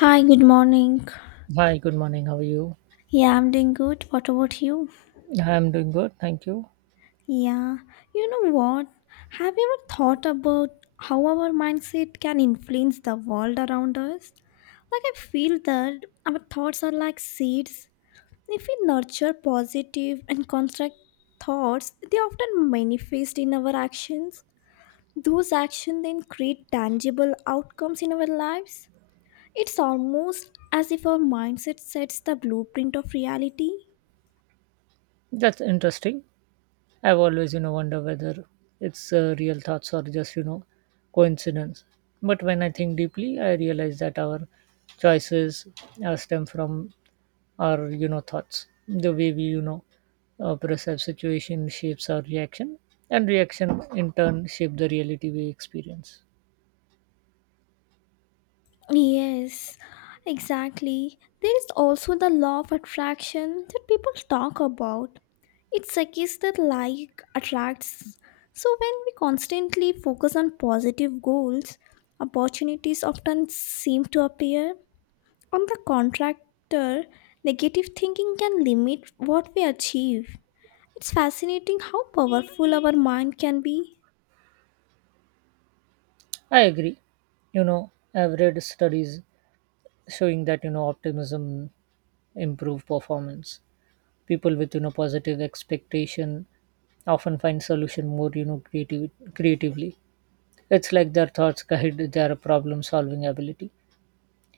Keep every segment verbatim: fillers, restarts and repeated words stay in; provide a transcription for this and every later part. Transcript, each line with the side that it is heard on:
left: Hi, good morning.
right: Hi, good morning. How are you?
left: Yeah, I'm doing good. What about you?
right: Yeah, I'm doing good, thank you.
left: Yeah, you know what? Have you ever thought about how our mindset can influence the world around us? Like, I feel that our thoughts are like seeds. If we nurture positive and construct thoughts, they often manifest in our actions. Those actions then create tangible outcomes in our lives. It's almost as if our mindset sets the blueprint of reality.
right: That's interesting. I've always, you know, wonder whether it's uh, real thoughts or just, you know, coincidence. But when I think deeply, I realize that our choices uh, stem from our, you know, thoughts. The way we, you know, uh, perceive situation shapes our reaction, and reaction in turn shape the reality we experience.
left: Yes, exactly. There is also the law of attraction that people talk about. It suggests that like attracts. So when we constantly focus on positive goals, opportunities often seem to appear. On the contractor, negative thinking can limit what we achieve. It's fascinating how powerful our mind can be.
right: I agree. You know, I've read studies showing that you know optimism improve performance, people with you know positive expectation often find solution more you know creative creatively. It's like their thoughts guide their problem solving ability,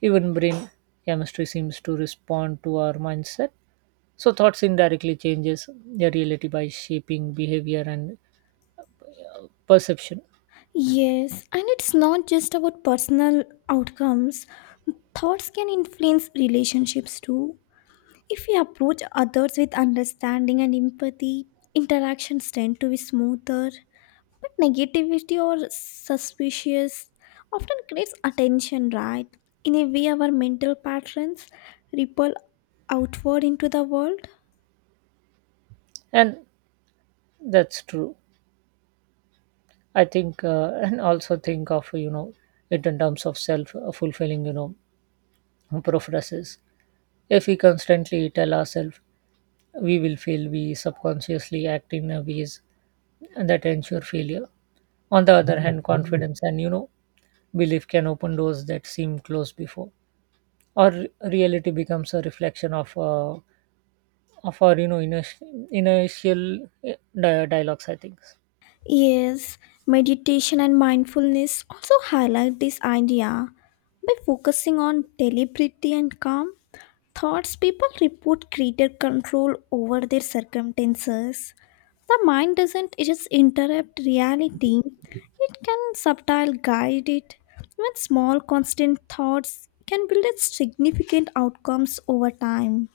right: even brain chemistry seems to respond to our mindset. So thoughts indirectly changes their reality by shaping behavior and perception,
left: Yes, and it's not just about personal outcomes. Thoughts can influence relationships too. If we approach others with understanding and empathy, interactions tend to be smoother. But negativity or suspicious often creates attention, right? In a way, our mental patterns ripple outward into the world.
right: and that's true. I think uh, and also think of you know it in terms of self fulfilling you know processes. If we constantly tell ourselves we will fail, we subconsciously act in a ways that ensure failure. On the other hand, confidence and you know belief can open doors that seem closed before. Or reality becomes a reflection of uh, of our you know initial, initial eh, di- dialogues, I think.
left: Yes, meditation and mindfulness also highlight this idea. By focusing on deliberate and calm thoughts, people report greater control over their circumstances. The mind doesn't just interrupt reality, it can subtile guide it. Even small constant thoughts can build significant outcomes over time.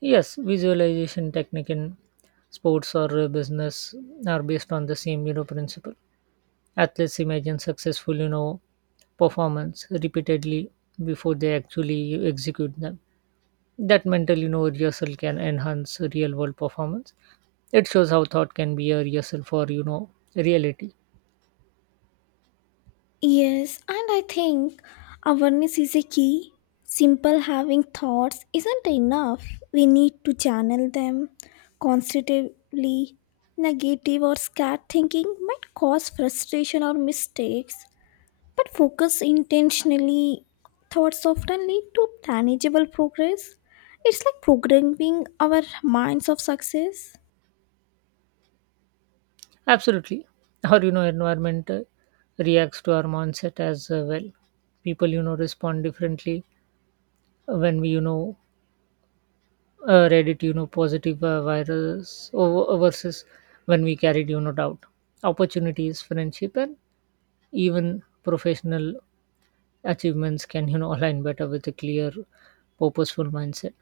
right: Yes, visualization technique in sports or uh, business are based on the same you know principle. Athletes imagine successful you know performance repeatedly before they actually execute them. That mental you know rehearsal can enhance real world performance. It shows how thought can be a rehearsal for you know reality.
left: Yes, and I think awareness is a key. Simple having thoughts isn't enough. We need to channel them constructively. Negative or scared thinking might cause frustration or mistakes, but focus intentionally. Thoughts often lead to tangible progress. It's like programming our minds of success.
right: Absolutely, our you know environment uh, reacts to our mindset as uh, well. People you know respond differently when we you know uh, read it, you know positive uh, virus over, versus when we carried you know doubt. Opportunities, friendship, and even professional achievements can you know align better with a clear purposeful mindset.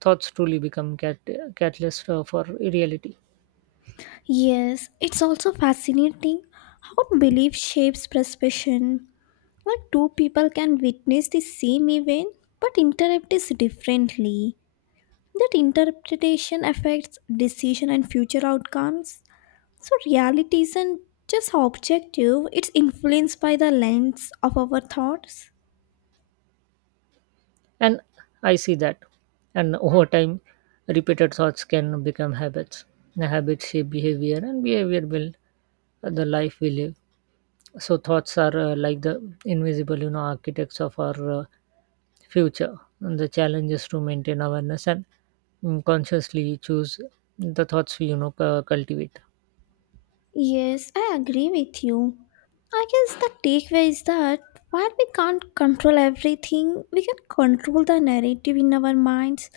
right: Thoughts truly become cat- catalyst uh, for reality,
left: Yes, it's also fascinating how belief shapes perception. Like two people can witness the same event but interpret it differently. That interpretation affects decision and future outcomes. So reality isn't just objective, it's influenced by the lens of our thoughts.
right: and I see that. And over time repeated thoughts can become habits. The habits shape behavior and behavior build the life we live. So thoughts are uh, like the invisible you know architects of our uh, future, and the challenge is to maintain awareness and, mm, consciously choose the thoughts we you know cu- cultivate.
left: Yes, I agree with you. I guess the takeaway is that while we can't control everything, we can control the narrative in our minds.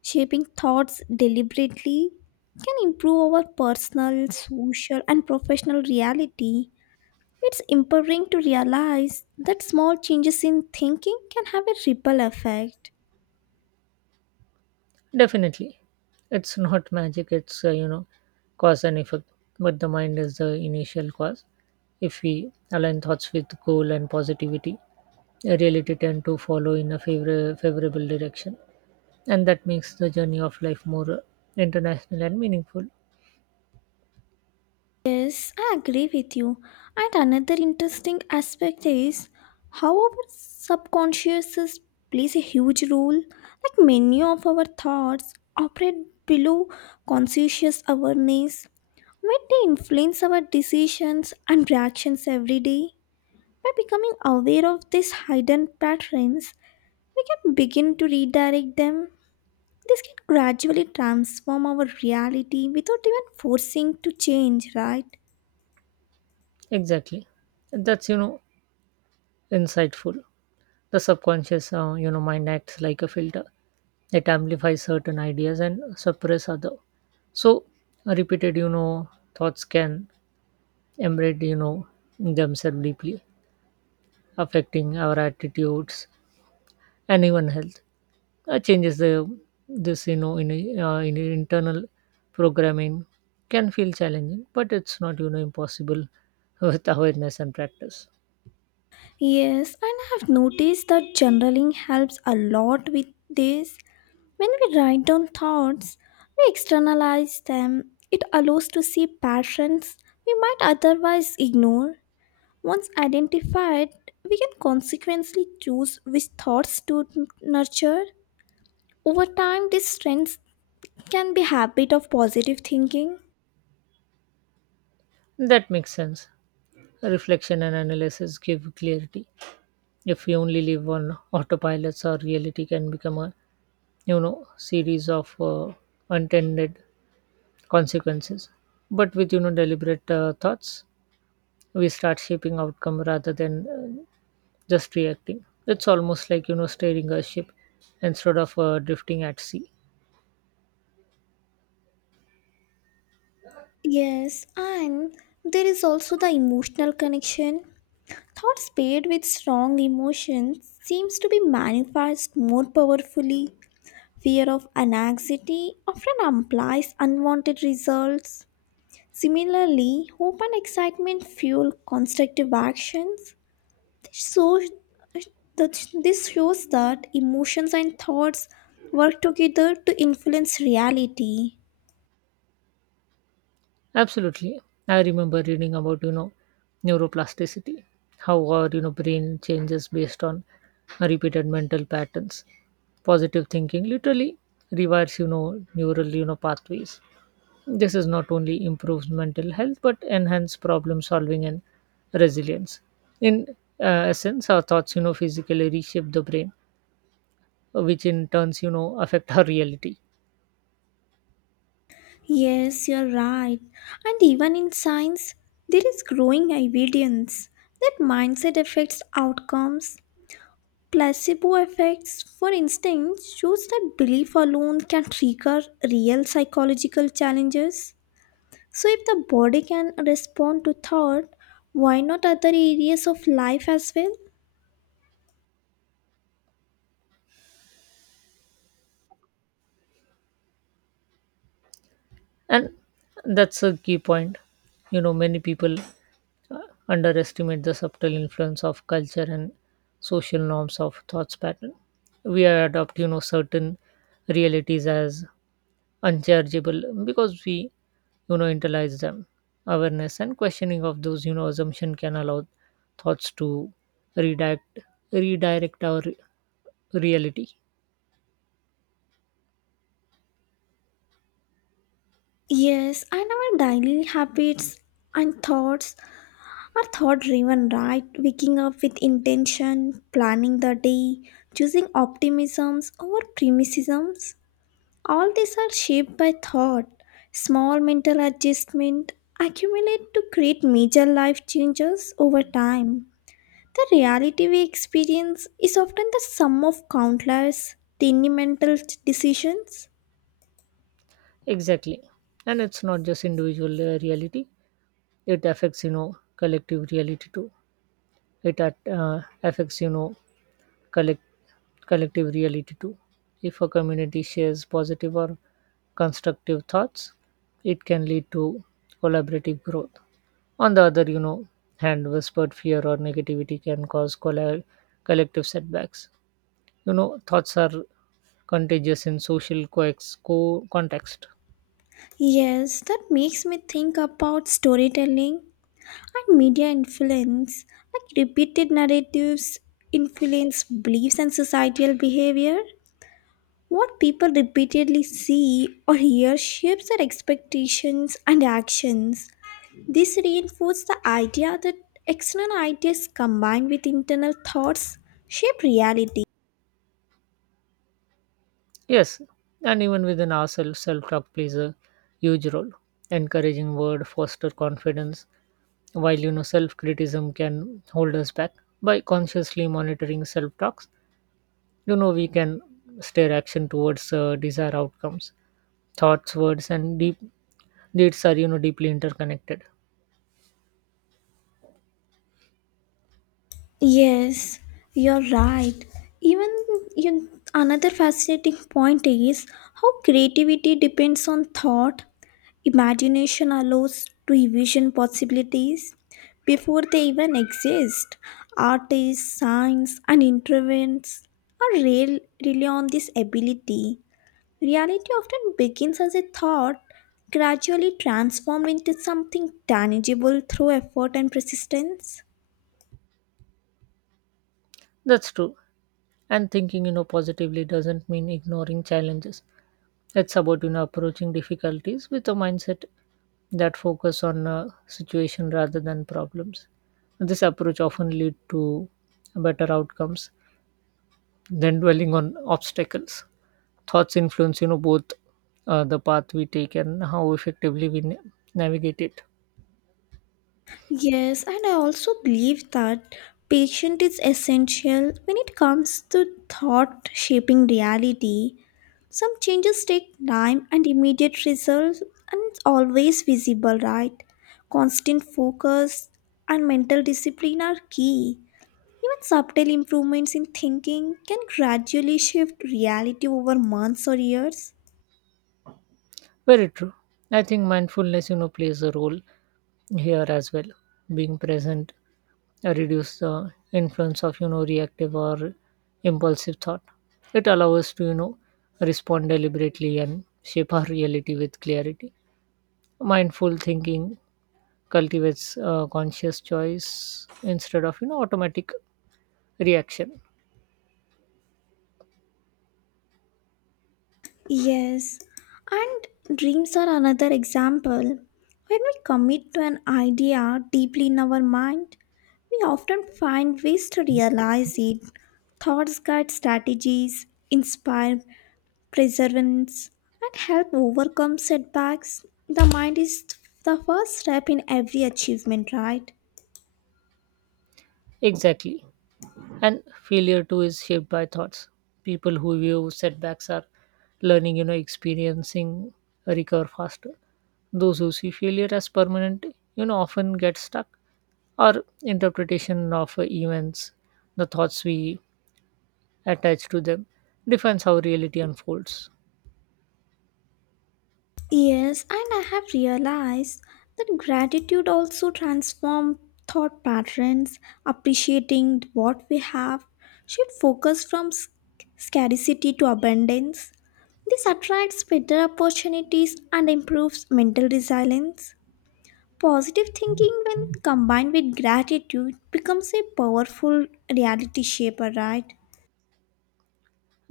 left: Shaping thoughts deliberately can improve our personal, social, and professional reality. It's empowering to realize that small changes in thinking can have a ripple effect.
right: Definitely. It's not magic, it's, uh, you know, cause and effect. But the mind is the initial cause. If we align thoughts with goal and positivity, reality tend to follow in a favor- favorable direction. And that makes the journey of life more uh, international and meaningful.
left: Yes, I agree with you. And another interesting aspect is how our subconscious is- plays a huge role. Like many of our thoughts operate below conscious awareness, where they influence our decisions and reactions every day. By becoming aware of these hidden patterns, we can begin to redirect them. This can gradually transform our reality without even forcing to change, right?
right: Exactly. That's, you know, insightful. The subconscious, uh, you know, mind acts like a filter. It amplifies certain ideas and suppress other. So, repeated, you know, thoughts can embed you know themselves deeply, affecting our attitudes and even health. Uh, changes the this, you know in, uh, in internal programming, can feel challenging, but it's not you know impossible with awareness and practice.
left: Yes, and I have noticed that journaling helps a lot with this. When we write down thoughts, we externalize them. It allows to see patterns we might otherwise ignore. Once identified, we can consequently choose which thoughts to nurture. Over time, these strengths can be habit of positive thinking.
right: That makes sense. Reflection and analysis give clarity. If we only live on autopilots, our reality can become a you know series of uh, unintended consequences. But with you know deliberate uh, thoughts, we start shaping outcome rather than uh, just reacting. It's almost like you know steering a ship instead of uh, drifting at sea.
left: Yes, and there is also the emotional connection. Thoughts paired with strong emotions seems to be manifest more powerfully. Fear of anxiety often implies unwanted results. Similarly, hope and excitement fuel constructive actions. This shows, that- this shows that emotions and thoughts work together to influence reality.
right: Absolutely, I remember reading about you know neuroplasticity, how our you know brain changes based on repeated mental patterns. Positive thinking literally rewires you know neural you know pathways. This is not only improves mental health but enhance problem solving and resilience. In, uh, essence, our thoughts, you know, physically reshape the brain, which in turns, you know, affect our reality.
left: Yes, you're right. And even in science, there is growing evidence that mindset affects outcomes. Placebo effects, for instance, shows that belief alone can trigger real psychological challenges. So, if the body can respond to thought, why not other areas of life as well?
right: And that's a key point. You know, many people uh, underestimate the subtle influence of culture and social norms of thoughts pattern. We adopt, you know, certain realities as unchargeable because we you know internalize them. Awareness and questioning of those you know assumption can allow thoughts to redirect redirect our re- reality.
left: Yes, and our daily habits and thoughts are thought driven, right? Waking up with intention, planning the day, choosing optimisms over pessimisms, all these are shaped by thought. Small mental adjustment accumulate to create major life changes over time. The reality we experience is often the sum of countless tiny mental decisions.
right: Exactly, and it's not just individual uh, reality. It affects you know collective reality too. It at, uh, affects, you know collect collective reality too. If a community shares positive or constructive thoughts, it can lead to collaborative growth. On the other, you know, hand, whispered fear or negativity can cause colla- collective setbacks. You know, thoughts are contagious in social coex- co- context.
left: Yes, that makes me think about storytelling and media influence, like repeated narratives, influence beliefs and societal behavior. What people repeatedly see or hear shapes their expectations and actions. This reinforces the idea that external ideas combined with internal thoughts shape reality.
right: Yes, and even within ourselves, self-talk plays a huge role. Encouraging word foster confidence, while you know self-criticism can hold us back. By consciously monitoring self-talks, you know we can steer action towards uh, desired outcomes. Thoughts, words, and deep deeds are you know deeply interconnected.
left: Yes, you're right. Even you, another fascinating point is how creativity depends on thought. Imagination allows to envision possibilities before they even exist. Artists, science, and intervents are real, really on this ability. Reality often begins as a thought, gradually transformed into something tangible through effort and persistence.
right: That's true. And thinking, you know, positively doesn't mean ignoring challenges. It's about, you know, approaching difficulties with a mindset that focus on uh, situation rather than problems. This approach often lead to better outcomes than dwelling on obstacles. Thoughts influence, you know, both uh, the path we take and how effectively we na- navigate it.
left: Yes, and I also believe that patience is essential when it comes to thought shaping reality. Some changes take time and immediate results and always visible, right? Constant focus and mental discipline are key. Even subtle improvements in thinking can gradually shift reality over months or years.
right: Very true. I think mindfulness, you know, plays a role here as well. Being present uh, reduce the influence of you know reactive or impulsive thought. It allows us to you know respond deliberately and shape our reality with clarity. Mindful thinking cultivates uh, conscious choice instead of you know automatic reaction.
left: Yes, and dreams are another example. When we commit to an idea deeply in our mind, we often find ways to realize it. Thoughts guide strategies, inspire perseverance, and help overcome setbacks. The mind is the first step in every achievement, right?
right: Exactly. And failure too is shaped by thoughts. People who view setbacks are learning, you know experiencing, recover faster. Those who see failure as permanent you know often get stuck. Our interpretation of events, the thoughts we attach to them, defines how reality unfolds.
left: Yes, and I have realized that gratitude also transforms thought patterns, appreciating what we have should focus from sc- scarcity to abundance. This attracts better opportunities and improves mental resilience. Positive thinking, when combined with gratitude, becomes a powerful reality shaper, right?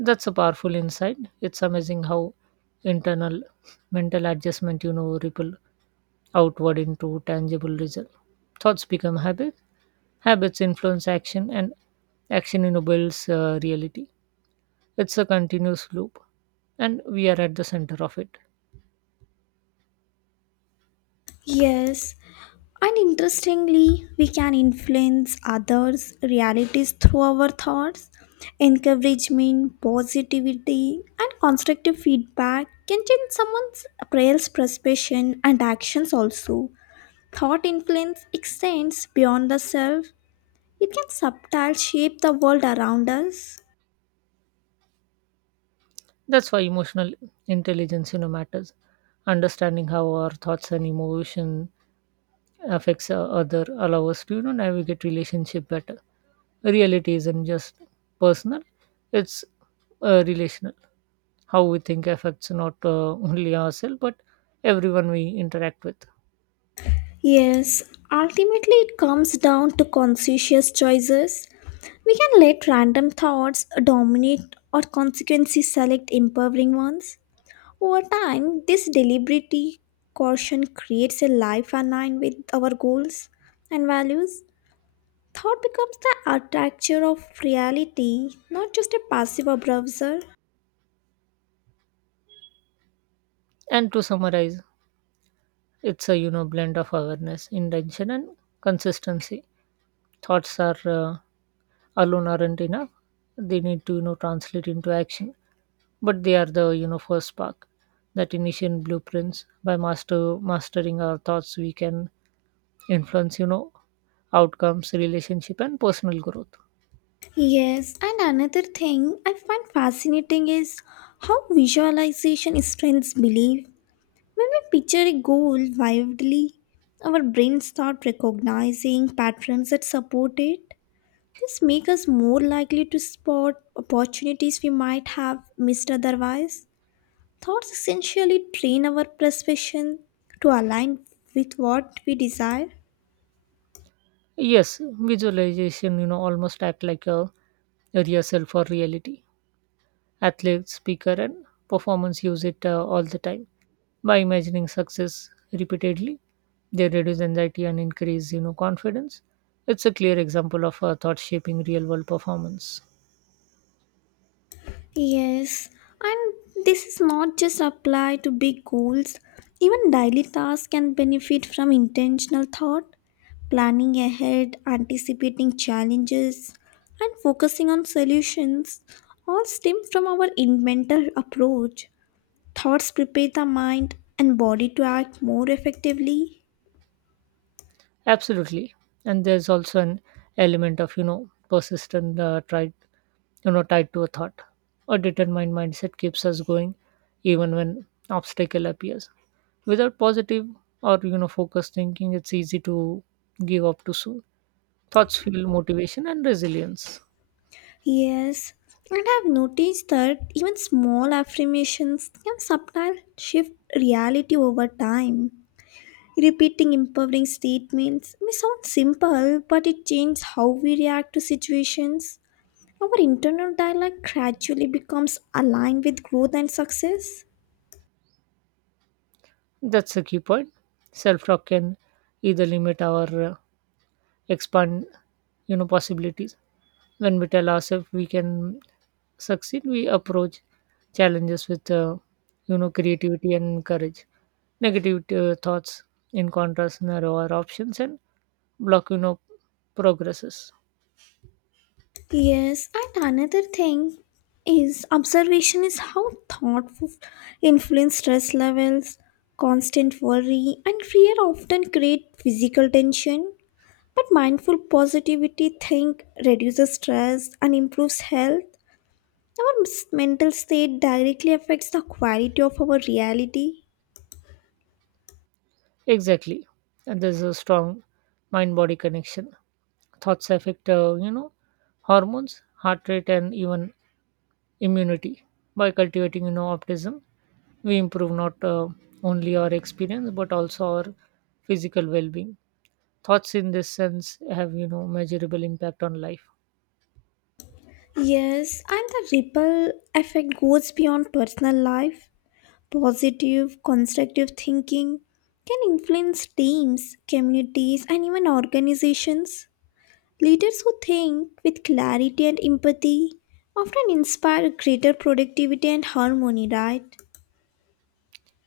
right: That's a powerful insight. It's amazing how internal mental adjustment you know ripple outward into tangible result. Thoughts become habits, habits influence action, and action enables uh, reality. It's a continuous loop, and we are at the center of it.
left: Yes, and interestingly, we can influence others' realities through our thoughts. Encouragement, positivity, and constructive feedback can change someone's prayers, perception, and actions also. Thought influence extends beyond the self, it can subtle shape the world around us.
right: That's why emotional intelligence, you know, matters. Understanding how our thoughts and emotion affects uh, other allow us to you know navigate relationship better. Reality isn't just personal; it's uh, relational. How we think affects not uh, only ourselves but everyone we interact with.
left: Yes, ultimately it comes down to conscious choices. We can let random thoughts dominate or consequences select empowering ones. Over time, this deliberate caution creates a life aligned with our goals and values. Thought becomes the architecture of reality, not just a passive observer.
right: And to summarize, it's a you know blend of awareness, intention, and consistency. Thoughts are uh, alone aren't enough; they need to you know translate into action. But they are the you know first spark, that initial blueprints. By master mastering our thoughts, we can influence you know outcomes, relationship, and personal growth.
left: Yes, and another thing I find fascinating is how visualization strengthens belief. When we picture a goal vividly, our brains start recognizing patterns that support it. This makes us more likely to spot opportunities we might have missed otherwise. Thoughts essentially train our perception to align with what we desire.
right: Yes, visualization you know almost act like a a real self or reality. Athletes, speaker, and performance use it uh, all the time. By imagining success repeatedly, they reduce anxiety and increase, you know, confidence. It's a clear example of uh, thought shaping real world performance.
left: Yes, and this is not just apply to big goals. Even daily tasks can benefit from intentional thought, planning ahead, anticipating challenges, and focusing on solutions all stem from our in- mental approach. Thoughts prepare the mind and body to act more effectively.
right: Absolutely, and there's also an element of you know persistent, uh, tried, you know, tied to a thought. A determined mindset keeps us going, even when obstacle appears. Without positive or you know focused thinking, it's easy to give up too soon. Thoughts fuel motivation and resilience.
left: Yes, and I've noticed that even small affirmations can subtle shift reality over time. Repeating empowering statements may sound simple, but it changes how we react to situations. Our internal dialogue gradually becomes aligned with growth and success.
right: That's a key point. Self talk can either limit or uh, expand, you know, possibilities. When we tell ourselves we can succeed, we approach challenges with, uh, you know, creativity and courage. Negative uh, thoughts, in contrast, narrow our options and block, you know, progresses.
left: Yes, and another thing is observation is how thoughtful influence stress levels, constant worry, and fear often create physical tension. But mindful positivity think reduces stress and improves health. Our s- mental state directly affects the quality of our reality.
right: Exactly, and there's a strong mind-body connection. Thoughts affect, uh, you know, hormones, heart rate, and even immunity. By cultivating, you know, optimism, we improve not uh, only our experience but also our physical well-being. Thoughts in this sense have, you know, measurable impact on life.
left: Yes, and the ripple effect goes beyond personal life. Positive, constructive thinking can influence teams, communities, and even organizations. Leaders who think with clarity and empathy often inspire greater productivity and harmony, right?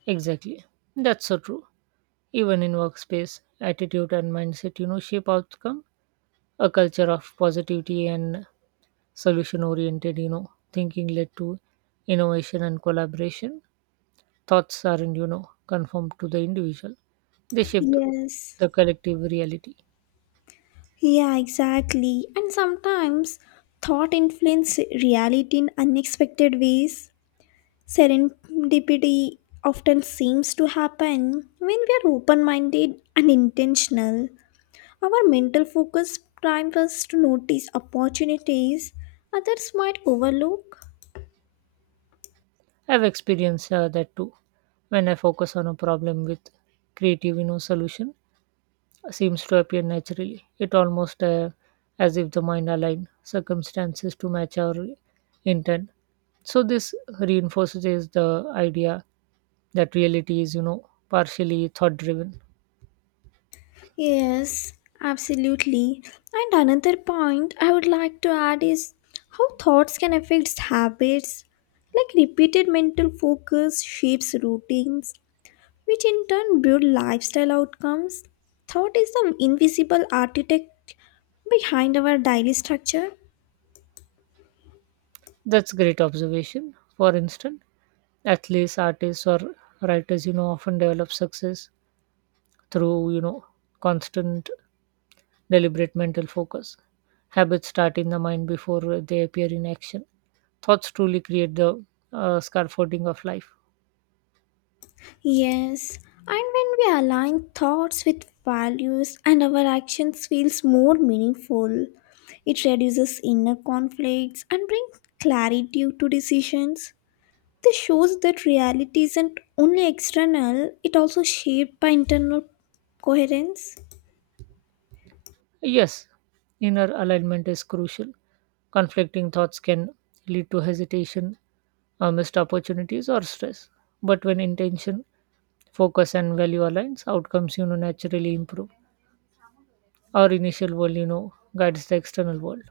right: Exactly, that's so true. Even in workspace, attitude and mindset, you know, shape outcome. A culture of positivity and solution-oriented, you know, thinking led to innovation and collaboration. Thoughts aren't, you know, conformed to the individual; they shape
left: Yes.
right: the collective reality.
left: Yeah, exactly. And sometimes thought influence reality in unexpected ways. Serendipity often seems to happen when we are open minded and intentional. Our mental focus primes us to notice opportunities others might overlook.
right: I've experienced uh, that too. When I focus on a problem with creative you know, solution, seems to appear naturally. It almost uh, as if the mind aligned circumstances to match our intent. So this reinforces is the idea that reality is, you know, partially thought driven.
left: Yes, absolutely. And another point I would like to add is how thoughts can affect habits. Like repeated mental focus shapes routines, which in turn build lifestyle outcomes. Thought is the invisible architect behind our daily structure.
right: That's great observation. For instance, athletes, artists, or writers, you know, often develop success through, you know, constant deliberate mental focus. Habits start in the mind before they appear in action. Thoughts truly create the uh, scaffolding of life.
left: Yes, and when we align thoughts with values and our actions feels more meaningful, it reduces inner conflicts and brings clarity to decisions. This shows that reality isn't only external, it also shaped by internal coherence.
right: Yes, inner alignment is crucial. Conflicting thoughts can lead to hesitation, uh, missed opportunities, or stress. But when intention, focus, and value aligns, outcomes you know naturally improve. Our initial world, you know, guides the external world.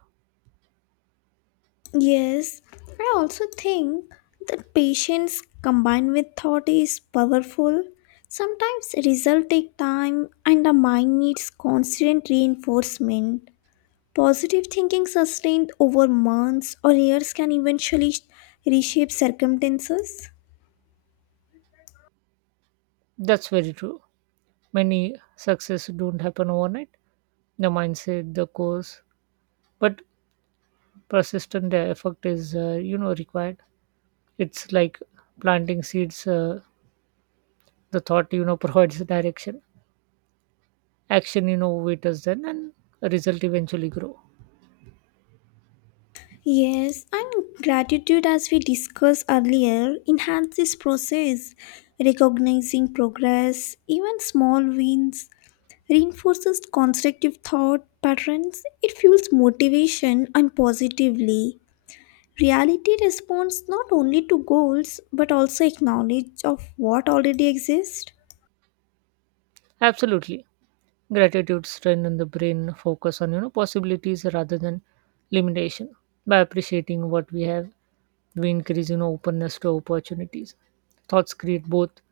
left: Yes, I also think that patience combined with thought is powerful. Sometimes results take time and the mind needs constant reinforcement. Positive thinking sustained over months or years can eventually sh- reshape circumstances.
right: That's very true. Many success don't happen overnight. The mindset, the course, but persistent effort is uh, you know required. It's like planting seeds, uh, the thought you know provides the direction, action you know waiters then, and a result eventually grow.
left: Yes, and gratitude, as we discussed earlier, enhances this process. Recognizing progress, even small wins, reinforces constructive thought patterns, it fuels motivation and positively. Reality responds not only to goals but also acknowledge of what already exists.
right: Absolutely, gratitude strengthen the brain focus on you know possibilities rather than limitation. By appreciating what we have, we increase you know openness to opportunities. Thoughts create both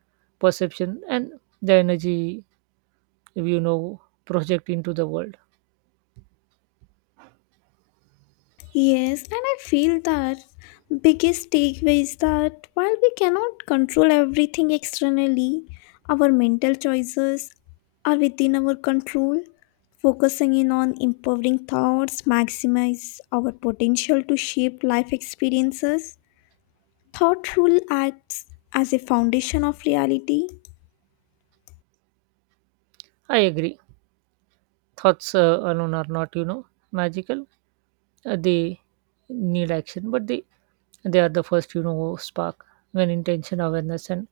right: perception and the energy we, you know project into the world.
left: Yes, and I feel that biggest takeaway is that while we cannot control everything externally, our mental choices are within our control. Focusing in on empowering thoughts maximize our potential to shape life experiences. Thoughtful acts as a foundation of reality.
right: I agree, thoughts uh, alone are not you know magical. Uh, they need action, but they they are the first you know spark. When intention, awareness, and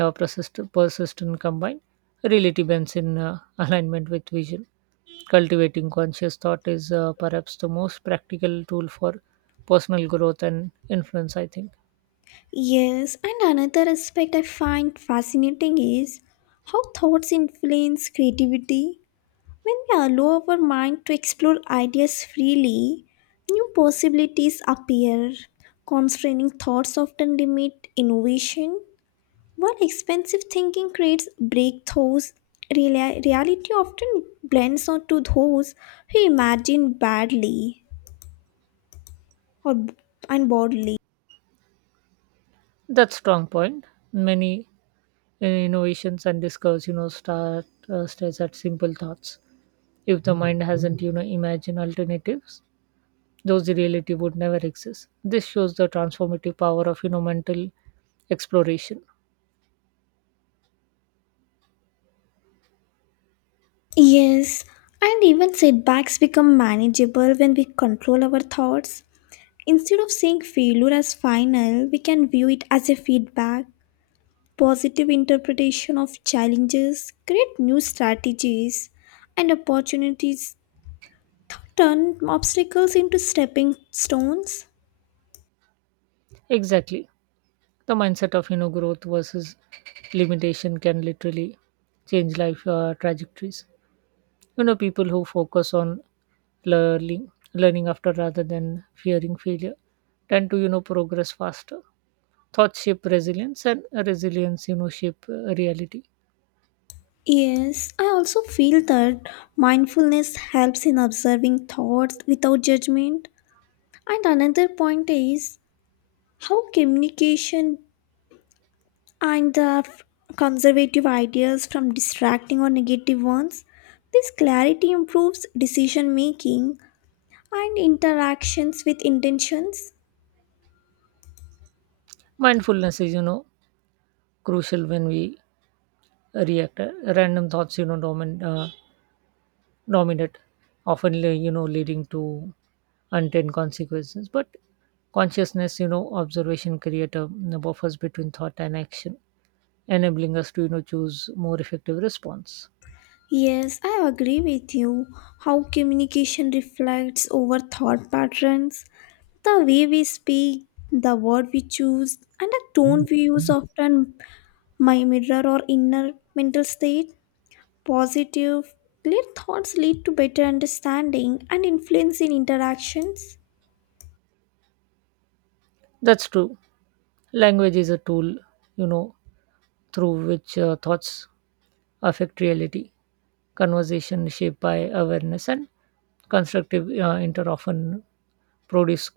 right: uh, persist- persistent combine, reality bends in uh, alignment with vision. Cultivating conscious thought is uh, perhaps the most practical tool for personal growth and influence, I think.
left: Yes, and another aspect I find fascinating is how thoughts influence creativity. When we allow our mind to explore ideas freely, new possibilities appear. Constraining thoughts often limit innovation, while expensive thinking creates breakthroughs. Reali- reality often blends onto those who imagine badly or and boldly.
right: That's strong point. Many uh, innovations and discoveries you know start uh, starts at simple thoughts. If the mind hasn't you know imagined alternatives, those reality would never exist. This shows the transformative power of you know mental exploration.
left: Yes, and even setbacks become manageable when we control our thoughts. Instead of seeing failure as final, we can view it as a feedback. Positive interpretation of challenges create new strategies and opportunities, turn obstacles into stepping stones.
right: Exactly, the mindset of you know growth versus limitation can literally change life uh, trajectories. You know, people who focus on learning, learning after rather than fearing failure, tend to you know progress faster. Thoughts shape resilience, and resilience you know shape uh, reality.
left: Yes, I also feel that mindfulness helps in observing thoughts without judgment. And another point is how communication and the f- conservative ideas from distracting or negative ones. This clarity improves decision making and interactions with intentions.
right: Mindfulness is you know crucial when we react. Uh, Random thoughts you know dominate. Uh, dominate, often le- you know leading to unintended consequences. But consciousness, you know, observation create a, a buffers between thought and action, enabling us to you know choose more effective response.
left: Yes, I agree with you. How communication reflects over thought patterns, the way we speak, the word we choose, and the tone we use often my mirror or inner mental state. Positive, clear thoughts lead to better understanding and influence in interactions.
right: That's true. Language is a tool, you know, through which uh, thoughts affect reality. Conversation shaped by awareness and constructive uh, inter often produce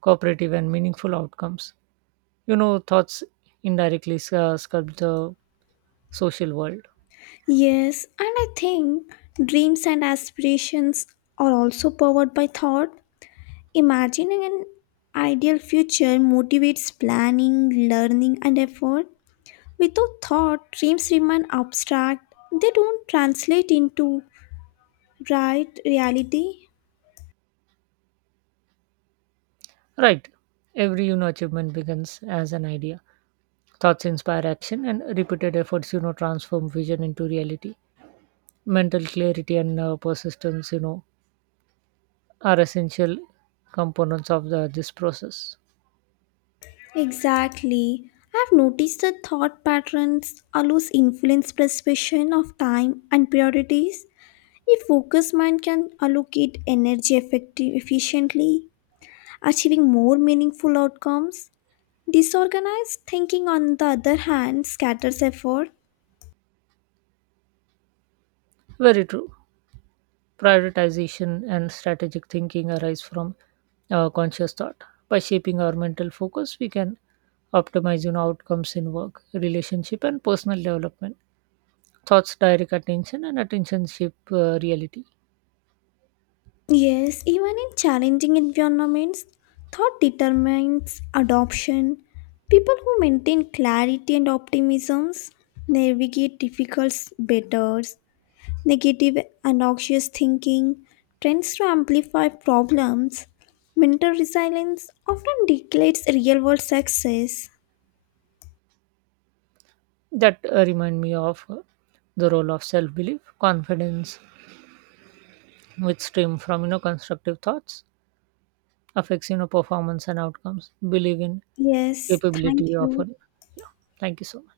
right: cooperative and meaningful outcomes. You know, thoughts indirectly uh, sculpt the social world.
left: Yes, and I think dreams and aspirations are also powered by thought. Imagining an ideal future motivates planning, learning, and effort. Without thought, dreams remain abstract, they don't translate into right reality.
right: Right. Every you know achievement begins as an idea. Thoughts inspire action, and repeated efforts you know transform vision into reality. Mental clarity and uh, persistence you know are essential components of the, this process.
left: Exactly. I've noticed that thought patterns allows influence perception of time and priorities. A focused mind can allocate energy effective efficiently achieving more meaningful outcomes. Disorganized thinking, on the other hand, scatters effort.
right: Very true. Prioritization and strategic thinking arise from uh, conscious thought. By shaping our mental focus, we can optimize you know, outcomes in work, relationship, and personal development. Thoughts direct attention, and attention shape uh, reality.
left: Yes, even in challenging environments, thought determines adoption. People who maintain clarity and optimisms navigate difficult better. Negative and anxious thinking tends to amplify problems. Mental resilience often declares real world success.
right: That uh, remind me of uh, the role of self-belief, confidence, which stem from you know constructive thoughts, affects you know performance and outcomes. Believe in
left: Yes, thank
right: capability
left: you.
right: often. Yeah. Thank you so much.